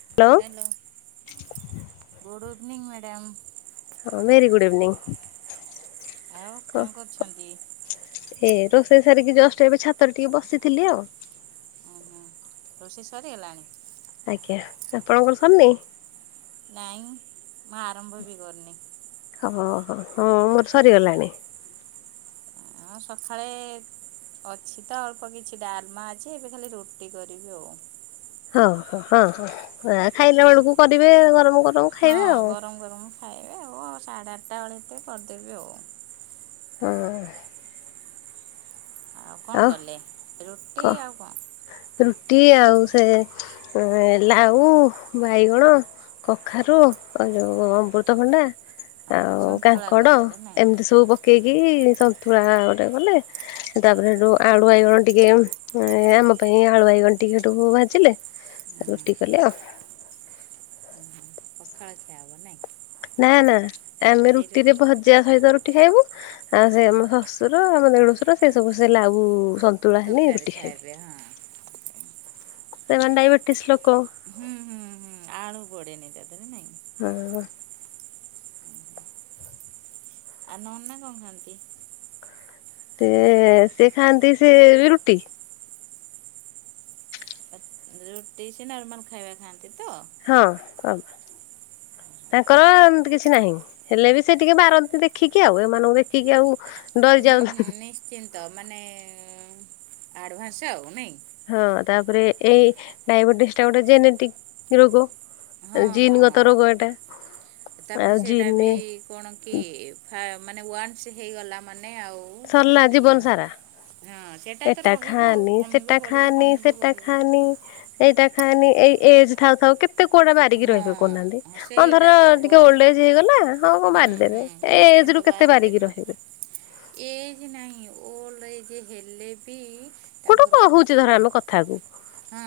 Hello hello good evening madam. ହଁ very good evening ଆଉ କଣ କରୁଛନ୍ତି? ଏ ରୋଷେଇ ସାରିକି ଜଷ୍ଟ ଏବେ ଛାତରେ ଟିକେ ବସିଥିଲି ଆଉ। ରୋଷେଇ ସରିଗଲା ଆଜ୍ଞା ଆପଣଙ୍କର ସରିନି ନାଇଁ ମୁଁ ଆରମ୍ଭ ବି କରନି। ଅ ହ ହଁ ମୋର ସରିଗଲାଣି। ସଖାଳେ ଅଛି ତ ଅଳ୍ପ କିଛି ଡାଲମା ଅଛି ଏବେ ଖାଲି ରୁଟି କରିବି ଆଉ। ହଁ ହ ହଁ ହଁ ଏରା ଖାଇଲା ବେଳକୁ କରିବେ ଗରମ ଗରମ ହଁ ଖାଇବେ ଆଉ ଗରମ ଗରମ ଖାଇବେ ଆଉ ଅ ସାଢ଼େ ଆଠଟା ବେଳେ ତ କରିଦେବି ଆଉ। ହୁଁ। କଣ ଆଉ କଲେ ରୁଟି କ ଆଉ କଣ? ରୁଟି ଆଉ ସେ ଲାଉ ବାଇଗଣ କଖାରୁ ଆଉ ଯଉ ଅମ୍ବୃତଭଣ୍ଡା ଓହୋ ଆଉ ସନ୍ତୁଳା କାଙ୍କଡ କରିଦେଲେ ନାଇଁ ଏମିତି ସବୁ ପକେଇକି ସନ୍ତୁଳା ଗୋଟେ କଲି। ତାପରେ ହେଠୁ ଆଳୁ ବାଇଗଣ ଟିକେ ଆମ ପାଇଁ ଆଳୁ ବାଇଗଣ ଟିକେ ହେଠୁ ଭାଜିଲେ। ରୁଟି କଲେ ଅଉ ଖଳ ଖିଆହବ ନାଇଁ [inaudible] ନାଁ ନାଁ ଆମେ ସେଇ ରୁଟିରେ ରୁଟି ଭ ଭଯା ସହିତ ରୁଟି ଖାଇବୁ ଆଉ ସେ ମୋ ଶଶୁର ଆମ ଦେଢୁଶୁର ସେ ସବୁ ସେ ଲାଉ ସନ ସତୁଳା ହେନେ ଇଏ ତରକାରୀ ରୁଟି ଖାଇବେ ହଁ ସେମାନେ ଡାଇବେଟିସ୍ ଲୋକ। ହୁଁ ହୁଁ ହୁଁ ଆଳୁ ପଡେନି ତାଦେହରେ ନାଇଁ ଅ ହଁ ହ ଆ ନନା କଣ ଖାଆନ୍ତି? ତେ ସେ ଖାନ୍ତି ସେ ବି ରୁଟି। ରୁଟି ସେଇ ନର୍ମାଲ ଖାଇବା ଖାଆନ୍ତି ତ ହଁ ତାଙ୍କ ତାଙ୍କର ଏମତି କିଛି ନାହିଁ। ହେଲେ ବି ସେ ଟିକେ ବାରନ୍ତି ଦେଖିକି ଆଉ ଏମାନଙ୍କୁ ଦେଖିକି ଆଉ ଡରି ହୁଁ ଯାଉ ହୁଁ ନିଶ୍ଚିନ୍ତ ମାନେ ଆଡଭାନ୍ସ ଆଉ ନାଇଁ ହଁ ତାପରେ ଏଇ ଡାଇବେଟିସ୍ ଟା ଗୋଟେ ଜେନେଟିକ ରୋଗ। ହଁ ଜିନ୍ ହଁ। ଗତ ରୋଗ ଏଟା। ତାପରେ ଆଉ ସେଇଟା ଜିନ୍ ବି କଣ କି ମାନେ ଫା ୱାନ୍ସ୍ ହେଇଗଲା ମାନେ ଆଉ। ସରିଲା ମାନେ ଇଏ ଜୀବନ ହବା ସାରା। [unintelligible] ଏଟା ରହିବ ଆଉ ଖାଆନି କମିବ ସେଟା ବଢ଼ିବ ଖାଆନି କମିବ ସେଟା ବଢ଼ିବ। ଖାଆନି। ଏଇଟା ଖାନି ଏଇ ଏଜ ଥାଉ ଥାଉ କେତେ କୁଆଡୁ ବାରିକି ହଁ ରହିିବେ କହୁନାହାନ୍ତି। ହଁ ସେଇଟା ଧର ତ ବ ଟିକେ ଓଲ୍ଡ ଏଜ ହେଇଗଲା ହଁ ମୁଁ ହୁଁ ହୁଁ ବାରିଦେବି ଏଇ ଏଜ ରୁ କେତେ ବାରିକି ରହିବି। ଏଜ ନାହିଁ ଓଲ୍ଡ ଏଜ ହେଲେ ବି। ଗୋଟେ କହୁଚି ଧର ଆମେ କଥା କୁ। ହୁଁ।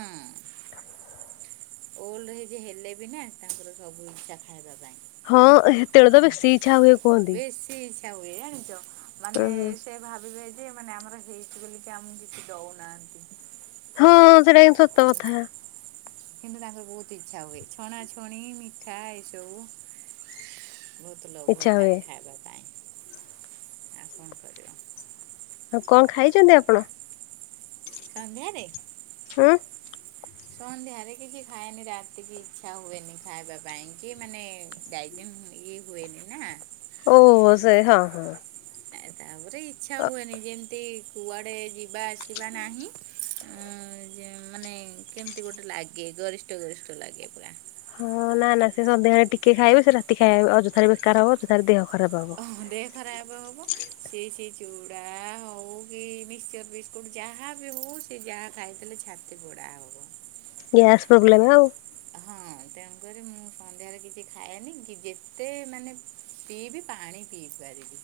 ଓଲଡ ଏଜ୍ ହେଲେ ବି ନା ତାଙ୍କର ସବୁ ଇଚ୍ଛା ଖାଇବା ପାଇଁ। ହଁ ହେତେବେଳେ ତ ବେଶୀ ଇଚ୍ଛା ହୁଏ କୁହନ୍ତି। ବେଶି ଇଚ୍ଛା ହୁଏ ଜଣିଛ ହୁଁ ମାନେ ହୁଁ। ସେ। ଭାବିବେ ଯେ ମାନେ ଆମର ହେଇଚି ବୋଲିିକ ଆମକୁ କିଛି ଦଉନାହାନ୍ତି। ହଁ ସେଇଟା ବି ସତ କଥା। କିନ୍ତୁ ତାଙ୍କର ବୋହୁତ ଇଚ୍ଛା ହୁଏ ଛଣାଛଣି ମିଠା ଏସବୁ। ବହୁତ ଲୋଭ ଇଚ୍ଛା ଥାଏ ହୁଏ ଖାଇବାକୁ। କରିବ କଣ ଖାଇଛନ୍ତି ଆପଣ? ସନ୍ଧ୍ୟାରେ? ହୁଁ ସନ୍ଧ୍ୟା ରେ କିଛି ଖାଏନି ରାତିକି ଇଚ୍ଛା ହୁଏନି ଖାଇବା ପାଇଁ କି ମାନେ ଡ଼ାଇ ଠିକ୍ ହୁଏନି ନା। ଓହୋ ସେଇ ହଁ। ଏ ତାପରେ ଇଚ୍ଛା ହୁଏନି ଯେମିତି କୁଆଡେ ଯିବା ଆସିବା ନାହିଁ। ଉଁ ଯେ ମାନେ କେମିତି ଗୋଟେ ଲାଗେ ଗରିଷ୍ଠ ଗରିଷ୍ଠ ଲାଗେ ପୁରା। ହଁ ନା ନା ସେ ସନ୍ଧ୍ୟାବେଳେ ଟିକେ ଖାଇବେ ସେ ରାତି ଖାଇବେ ଅଯଥାରେ ବେକାର ହବ ଅଯଥାରେ ଦେହ ଖରାପ ହବ। ଓହ, ଦେହ ଖରାପ ହବ। ସେ ସେ ଚୁଡ଼ା ହଉ କି ମିକ୍ସଚର୍ ବିସ୍କୁଟ୍ ଯାହା ବି ହଉ ସେ ଯାହା ଖାଇ [unintelligible] [inaudible] ଗ୍ୟାସ୍ ପ୍ରୋବ୍ଲେମ୍ ଆଉ। ହଁ। ଦେହରେ କିଛି ଖାଏନି ଯେତେ ମାନେ ପିଇବି ପାଣି ପିଇପାରିବି।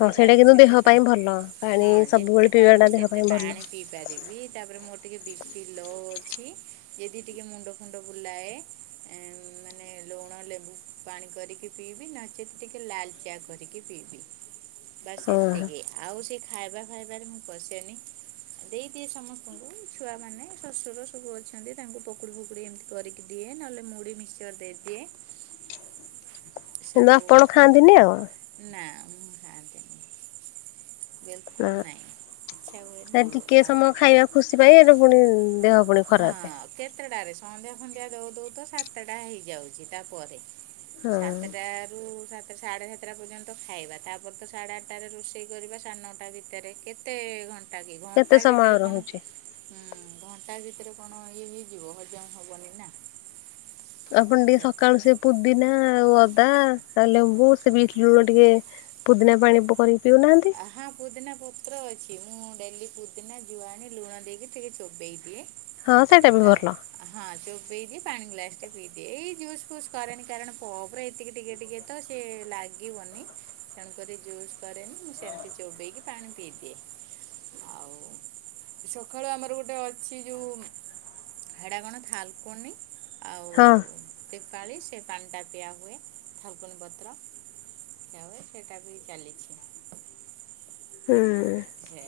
ହଁ ସେଇଟା କିନ୍ତୁ ଦେହ ସେତେ ପାଣି ପାଇଁ ଭଲ ପାଣି ହଁ ଯେତେ ସବୁବେଳେ ପିଇବାଟା ଦେହ ସେତେ ପାଇଁ ପାଣି ଭଲ। ପାରିବି। ତାପରେ ମୋର ଟିକେ ବିପି ଲୋ ଅଛି ଯଦି ଟିକେ ମୁଣ୍ଡ ଫୁଣ୍ଡ ବୁଲାଏ ଏଁ, [inaudible] ଲୁଣ ଲେମ୍ବୁ ପାଣି କରିକି ପିଇବି ନଚେତ୍ ଟିକେ ଲାଲ ଚା କରିକି ପିଇବି। ବାସ୍ ଓହୋ ଏତିକି ଆଉ ସେ ଖାଇବା ଫାଇବାରେ ମୁଁ ପସେନି ଦେଇଦିଏ ସମସ୍ତଙ୍କୁ। ଛୁଆ ମାନେ ଶଶୁର ସବୁ ଅଛନ୍ତି ତାଙ୍କୁ ପକୁଡି ଫକୁଡି ଏମିତି କରିକି ଦିଏ ନହେଲେ ମୁଢି ମିଶ ର ଦେଇଦିଏ। କିନ୍ତୁ ସବୁ ଆପଣ ଖା ଖାଆନ୍ତିନି ଆଉ। ନା। ଖାଆନ୍ତିନି ବିଲକୁଲ ନାଇଁ। ସେ ଟିକେ ସମୟ ଖାଇବା ଖୁସି ପାଇଁ ଏବେ ପୁଣି ଦେହ ପୁଣି ହଁ ଖରାପ କେତେଟାରେ ସନ୍ଧ୍ୟା ସନ୍ଧ୍ୟା ଦଉ ଦଉ ତ ସାତ ଟା ହେଇଯାଉଛି ତାପରେ। ହଁ। ସାତଟା ରୁ ସାତ ସାଢ଼େ ସାତଟା ପର୍ଯ୍ୟନ୍ତ ଖାଇବା ତାପରେ ତ ସାଢ଼େ ଆଠଟାରେ ରୋଷେଇ କରିବା ସାଢ଼େ ନଅଟା ଭିତରେ କେତେ ଘଣ୍ଟା ଟା କିି କେତେ ଘଣ୍ଟା ସମୟ ଭିତରେ କଣ? ରହୁଛି? ହୁଁ, ଘଣ୍ଟା ଏ ଭିତରେ କଣ ଇଏ ନେଇଯିବ ହଜମ ହବନି। ଆପଣ ଟିକେ ସକାଳୁ ସେ ପୁଦିନା ଆଉ ଅଦା ଲେମ୍ବୁ ସେ ବିଟ ଲୁଣ ଟିକେ ପୁଦିନା ପାଣି ପରିକି ପିଉନାହାନ୍ତି। ହଁ ପୁଦିନା ପତ୍ର ଅଛି ମୁଁ ଡେଲି ପୁଦିନା ଜୁଆଣି ଲୁଣ ଦେଇକି ଟିକେ ଚୋବେେଇ ଦିଏ। ହଁ ସେଇଟା ବି ତା ଭଲ। ହଁ ଚୋବେଇକି ପାଣି ଗ୍ଲାସ ଟେ ପିଇ ଦିଏ। ଏଇ ଜୁସ୍ ଫୁସ୍ କରେନି କାରଣ କପରେ ଏତିକି ଟିକେ ଟିକେ ତ ସେ ଲାଗିବନି ତେଣୁକରି ଜୁସ କରେନି। ମୁଁ ସେମିତି ଚୋବେଇକି ପାଣି ପିଇଦିଏ। ଆଉ ସକାଳୁ ଆମର ଗୋଟେ ଅଛି ଯେଉଁ ହେଡ଼ାଗଣା ଥାଲକଣି ଆଉ ହଁ ଦୀପାଳି ସେ ପାଣିଟା ପିଆହୁଏ। [unintelligible] ଏ ସେଟା ବି ଚାଲିଛି। ହୁଁ।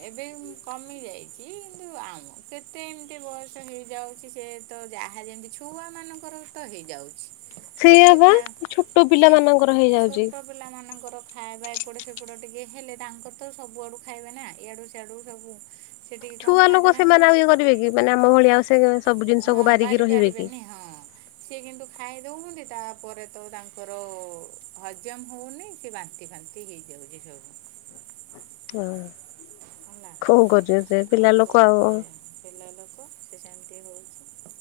ଏବେ କମି ଯାଇଛି କିନ୍ତୁ ଆମ କେତେ ଏମିତି ବୟସ ହେଇଯାଉଛି ସେ ତ ଯାହା ଯେମିତି ଛୁଆମାନଙ୍କର ତ ହେଇଯାଉଛି। ଟିକେ ସେଇଆବା ଖା ଛୋଟ ପିଲା ଏ ମାନଙ୍କର ହେଇଯାଉଛି। ଛୋଟ ପିଲାମାନଙ୍କର ଖାଇବା ଏପଟ ସେପଟ ଟିକେ ହେଲେ ତାଙ୍କର ତ ସବୁଆଡୁ ଖାଇବେ ନା ଇଆଡୁ ସେଆଡୁ ସବୁ। ସେ ଟିକେ କଣ ଛୁଆ ଲୋକ ଖାଇଦେଲାଙ୍କୁ ସେମାନେ ଆଉ ଇଏ କରିବେ କି, ମାନେ ଆମ ଭଳିଆ ଆଉ ସେ ସବୁ ହଁ ଜିନିଷକୁ ବାରି ବାରିକି ରହିବେ କି। ପାରିବେନି ହଁ ସିଏ କିନ୍ତୁ ଖାଇ ଦଉସନ୍ତି ତାପରେ ତ ତାଙ୍କର ହଜମ୍ ହଉନି କି ବାନ୍ତି ଫା ହ। [inaudible] ହଁ ହେଲା କଣ କରିଆ ସେ ଆଉ ପିଲା କଣ ଲୋକ ଆଉ। କରିବା ପିଲା ଲୋକ ସେ ଜେମ୍ତି [unintelligible]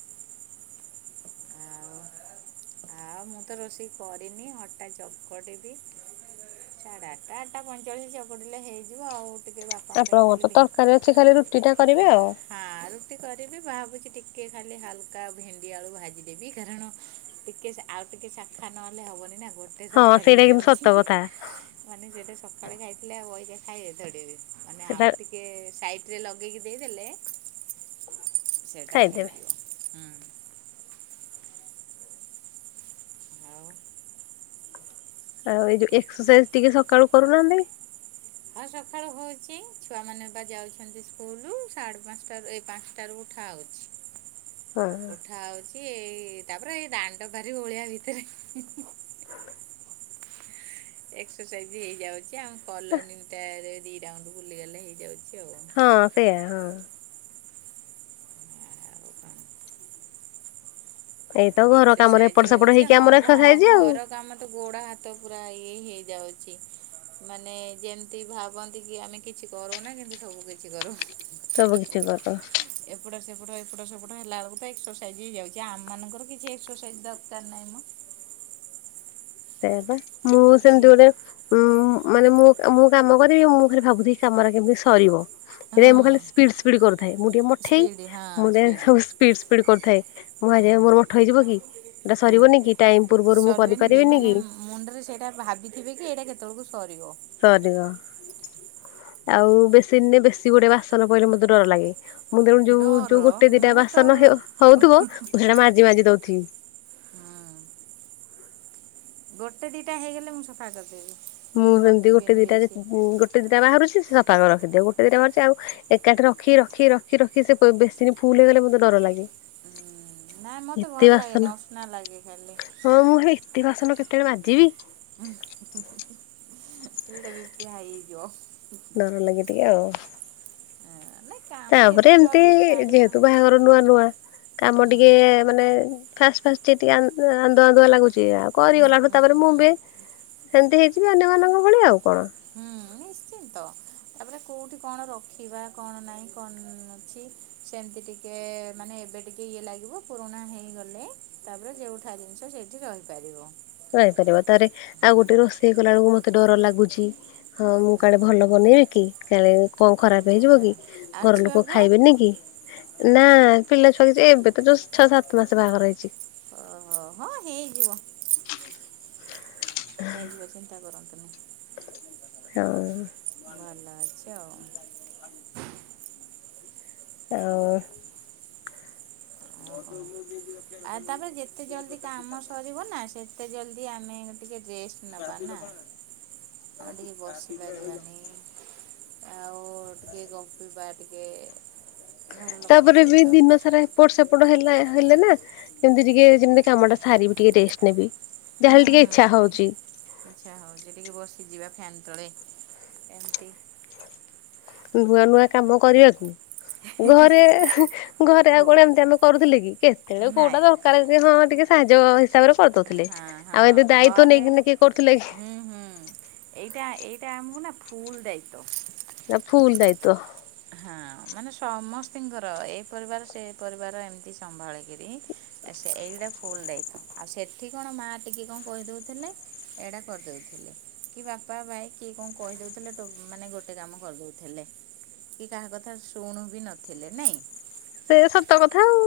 ଆଉ ମୁଁ ତ ରୋଷେଇ କରିନି ଅଟା ଚକଟିବି। ସାଢେ ଆଠଟା ଆଠଟା ପଇଚାଳିଶ [unintelligible] ପଡିଲେ ହେଇଯିବ ଆଉ ଟିକେ ବା ଆପଣଙ୍କର ତ ତରକାରୀ ଅଛି ଖାଲି ରୁଟି ଟା କରିବେ ଆଉ। ହଁ ରୁଟି କରିବି ଭାବୁଛି ଟିକେ ଖାଲି ହାଲକା ଭେଣ୍ଡି ଆଳୁ ଭାଜିଦେବି କାରଣ ଟିକେ ଆଉ ଟିକେ ଶାଖା ନହେଲେ ହବନି ନା କଣ। ହଁ ସେଇଟା କିନ୍ତୁ ସତ କଥା। ମାନେ ସେଟା ସକାଳେ ଖାଇଥିଲେ ଆଉ ଅଇକା ଖାଇବେ ଥୋଡି ଏବେ। ସେଟା ଟିକେ ସାଇଟରେ ଲଗେଇକି ଦେଇଦେଲେ ସେଇଟା ଖାଇଦେବେ। ହେଇଯିବ ହୁଁ। ଆଉ ଆଉ ଏଇ ଯୋଉ ଏକ୍ସରସାଇଜ୍ ଟିକେ ସକାଳୁ କରୁନାହାନ୍ତି। ଆଉ ସଖାଳୁ ହଉଛି ଛୁଆମାନେ ବା ଯାଉଛନ୍ତି ସ୍କୁଲୁ ସାଢ଼େ ପାଞ୍ଚଟାରୁ ଏଇ ପାଞ୍ଚଟାରୁ ଉଠାହଉଛି। ହଁ। ହଉଛି ଏଇ ତାପରେ ଏଇ ଦାଣ୍ଡ ଭାରି ଓଳେଇଆ ଭିତରେ ହିଁ-ହିଁ। ଏକ୍ସରସାଇଜ୍ ହେଇଯାଉଚି ଆମ କଲୋନି ଟାରେ ଦି ରାଉଣ୍ଡ ବୁଲିଗଲେ ହେଇଯାଉଚି ଆଉ। ହଁ ସେୟା ହଁ। ଆଉ କଣ ଏଇତ ଘର କାମରେ ଏପଟ ଏକ୍ସରସାଇଜ ସେପଟ ହଉଚି ହେଇକି ହଁ ଆମର ଘ ଏକ୍ସରସାଇଜ ଆଉ। ଘର କାମ ତ ଗୋଡ ହାତ ପୁରା ଇଏ ହେଇଯାଉଚି। ମାନେ ଯେମ୍ତି ଭାବନ୍ତି କି ଆମେ କିଛି କରୁନା କିନ୍ତୁ ସବୁ କିଛି କରୁ। ସବୁ କିିଛି [unintelligible] ଏପଟ ସେପଟ ଏପଟ ସେପଟ ହେଲା ବେଳକୁ ତ ଏକ୍ସରସାଇଜ୍ ହେଇଯାଉଚି, ଆମ ମାନଙ୍କର କିଛି ଏକ୍ସରସାଇଜ୍ ଦରକାର୍ ନାହିଁ ମ। ସେୟା ବା, ମୁଁ ସେମ୍ତି ଝି- ଗୋଟେ ଉଁ ମାନେ ମୁଁ-ମୁଁ କାମ କରିବି ମୁଁ ଖାଲି ଭାବୁଥିବି କାମରା କେମିତି ସରିବ। [unintelligible] ମୁଁ ହଁ ଖାଲି ସ୍ପିଡ୍-ସ୍ପିଡ୍ କରୁଥାଏ, ମୁଁ ଟିକେ ମଠେଇ ସ୍ପିଡ଼ ହଁ ମୁଁ ଟିକେ ସ୍ପିଡ଼ ସବୁ ସ୍ପିଡ୍-ସ୍ପିଡ୍ କରୁଥାଏ ମୁଁ ହଁ [unintelligible] ମୋର ମଠ ହଁ ହେଇଯିବ କି ଟାଇମ୍ ପୂର୍ବରୁ ମୁଁ ସରିବନି କରିପାରି କି ମାନେ ମୁଣ୍ଡରେ ସେଇଟା ଭାବିଥିବେ କି ଏଇଟା କେତବଳକୁ ସରିବ। ସରିବ ଆଉ ବେସିନ୍ ରେ ବେଶୀ ଗୋଟେ ବାସନ ପଇଲେ ମତେ ଡର ଲାଗେ। ମୁଁ ତେଣୁ ଯୋଉ-ଯୋଉ ଡର ଗୋଟେ ଦିଟା ମୁଁ ତ ବାସନ ହେ ହଉଥିବ ମୁଁ ସେଇଟା ମାଜି-ମାଜି ଦଉଥିବି। ଗୋଟେ ଦିଟା ହେଇଗଲେ ମୁଁ ସଫା କରିଦେବି। ମୁଁ ସେମ୍ତି ଗୋଟେ ରଖିବିନି ଦିଟା ଯେ ବେଶୀ ଗୋ ଟେ ଦିଟା ବାହାରୁଛି ସେ ସଫା ରଖିଦିଏ, ଗୋଟେ ଦିଟା ବାହାରୁଛି ଆଉ ଏକାଠି ରଖି ରଖି ରଖି ର ଖି ସେ ବେସିନି ଫୁଲ୍ ହେଇଗଲେ ମତେ ଡର ଲାଗେ। ନାଇଁ ମତେ ଏତେ ଭଲ୍ ବାସନ ଲାଗେନି ଅସ୍ନା ଲାଗେ ଖାଲି। ହଁ ମୁଁ ହେ ଏତେ ବାସନ କେତେବେଳେ ମାଜିବି? [unintelligible] ଏଟା ବିପି ହାଇ ହେଇଯିବ। ଡର ଲାଗେ ଟିକେ ଆଉ। ନାଇଁ କାମ ତାପରେ ଯେତେ ଏମ୍ତି ଜଲ୍ଦି ସାରିବା ଯେହେତୁ ବାହାଘର ନୂଆ-ନୂଆ କାମ ହୁଁ ଟିକେ ମାନେ ଫାଷ୍ଟ-ଫାଷ୍ଟ ଟିକେ-ଟିକେ ଆ ଆନ୍ଦୁଆ-ଆନ୍ଦୁଆ ଲାଗୁଚି ଆଉ ହୁଁ କରିଗଲାଠୁ ହୁଁ ତାପରେ ମୁଁ ହୁଁ ବି ସେମ୍ତି ହେଇଯିବି ଅନ୍ୟମାନଙ୍କ ଭଳି ଆଉ କଣ। ହୁଁ ନିଶ୍ଚି ନ୍ତ ତାପରେ କୋଉଠି କଣ ରଖିବା କଣ ନାଇଁ କଣ ଅଛି। ସେମ୍ତି ଟିକେ ମାନେ ଏବେ ଟିକେ ଇଏ ଲାଗିବ ପୁରୁଣା ହେଇଗଲେ ତାପରେ ଯୋଉଠା ଜିନିଷ ସେଇଠି ରହିପାରିବ। ରହିପାରିବ ତାରେ ଆଉ ହୁଁ ଗୋଟେ ରୋଷେଇ କଲା ବେଳକୁ ମତେ ଡର ଲାଗୁଚି। ହଁ ମୁଁ ହୁଁ କାଳେ ଭଲ ହୁଁ ବନେଇବି କି କାଳେ କଣ ଖରାପ ହଁ ହେଇଯିବ କି? ଆଉ ଘର ଛୁଆ ଲୋକ ଫୁଆ ଖାଇବେନି କି? ନା ପିଲା ଛୁଆ କିଛି ଏବେ ତ ଜଷ୍ଟ ଛଅ ସାତ ମାସ ବାହା ଘର ହେଇଚି। ଓହୋ ହଁ ହେଇଯିବ। ହେଇଯିବ ଚିନ୍ତା କରନ୍ତୁନି। ହଁ। ଭଲ ଅଛି ଆଉ। ଆଉ ଆଉ କଣ [unintelligible] ଆଉ ତାପରେ ଯେତେ ଜଲଦି କାମ ସରିବ ନା ସେତେ ଜଲଦି ଆମେ ଟିକେ ରେଷ୍ଟ ନବା ନା ଆମେ ଟିକେ ବସି ପାରିବାନି। ଆଉ ଟିକେ ଗପିବା ଟିକେ ଘର ଲୋକଙ୍କ ତାପରେ ବି ସହିତ। ଦିନ ସାରା ଏତେ ଏପଟ ସେପଟ ହେଲେ ହେଲେ ନା ଯେମିତି ଟିକେ ଯେମିତି କାମଟା ସାରିବି ଟିକେ ରେଷ୍ଟ ନେବି। ଯାହାେଲେ ଟିକେ ଇଚ୍ଛା ହଉଚି। ଯେଠିକି ବସିଯିବା ଫ୍ୟାନ୍ ତଳେ ଏମିତି ନୂଆ ନୂଆ କାମ କରିବାକୁ ଘରେ ହେ ଘରେ ଆଉ ହୁଅ କଣ ଏମତି ଆମେ କରୁଥିଲେ କି କେତେବେଳେ କୋଉଟା ନାଇଁ ଦର କରେ ହଁ ଟିକେ ସାହାଯ୍ୟ ହିସାବରେ କରିଦଉଥିଲେ ହଁ ହଁ ଆଉ ଏବେ ଦାୟିତ୍ୱ ଘରେ ନେଇକିନା କିଏ କରୁଥିଲେ କି? ହୁଁ ହୁଁ। ଏଇଟା ଏଇଟା ଆମକୁ ନା ଫୁଲ ଦାୟିତ୍ୱ। ନା ଫୁଲ ଦାୟିତ୍ଵ। ହଁ ମାନେ ସମସ୍ତିଙ୍କର ଏଇ ପରିବାର ସେ ପରିବାର ଏମିତି ସମ୍ଭାଳିକିରି ଆଛା ସେ ଏଇଗଟା ଫୁଲ ଦାୟିତ୍ୱ ଆଉ ସେଠି କଣ ମା ଟିକେ କଣ କହିଦଉଥିଲେ। ଏଇଡ଼ା କରିଦେଉଥିଲେ। କି ବାପା ଭାଇ କିଏ କଣ କହିଦଉଥିଲେ ମାନେ ଗୋଟେ କାମ କରିଦଉଥିଲେ। କି କାହା କଥା ଶୁଣୁ ବି ନଥିଲେ ନାଇଁ। ସେ ସତ କଥା ଆଉ।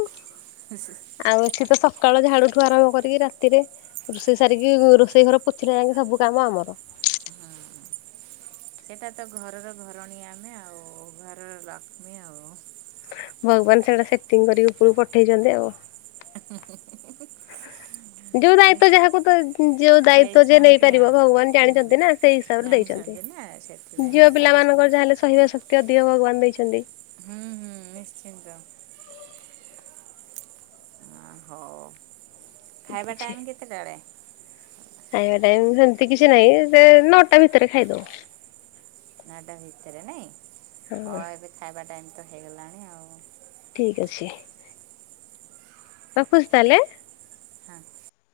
ଖୁସି ଆଉ ଏଠି ତ ସକାଳ ଝାଡୁଠୁ ଆରମ୍ଭ କରିକି ରାତିରେ ରୋଷେଇ ସାରିକି ରୋଷେଇ ଘର ପୋଛିଲା ଯାଇକି ସବୁ କାମ ଆମର। ହଁ ସେଟା ତ ଘରର ଘରଣୀ ଆମେ ଆଉ ଘରର ଲ ଭଗବାନ ସେଇଟା ସେଟିଙ୍ଗ କରିକି ଉପରକୁ ପଠେଇଛନ୍ତି ଆଉ। ହୁଁ ହୁଁ ହୁଁ। ଯୋଉ ଦାୟିତ୍ୱ ଯାହାକୁ ତ ଯୋଉ ଦାୟିତ୍ଵ ଯେ ଦେଇଛନ୍ତି ନେଇପାରିବ ଆଉ ଭଗବାନ ହୁଁ ଜାଣିଛନ୍ତି ନା ସେଇ ହିସାବ ରେ ଦେଇଛନ୍ତି। ଜାଣିଛନ୍ତି ନା ସେଥିପାଇଁକି ଝିଅ ପିଲା ମାନଙ୍କର ଛାଡ଼ିଛନ୍ତି ଯାହା ହେଲେ ସହିବା ଶକ୍ତି ଅଧିକ ଭଗବାନ ଦେଇଛନ୍ତି। ହୁଁ ହୁଁ ନିଶ୍ଚିନ୍ତ। ହଉ ଖାଇବା କିଛି ଟାଇମ କେତେଟାଳେ। ଖାଇବା ଟାଇମ ସେମିତି କିଛି ନାହିଁ ସେ ନଅଟା ଭିତରେ ଖାଇଦଉ। ନଟା ଭିତରେ ନାଇଁ ହଁ ଏବେ ଖାଇବା ଟାଇମ ତ ହେଇଗଲାଣି ଆଉ। ଠିକ୍ ଅଛି। ରଖୁଛି ତାହେଲେ। ହଁ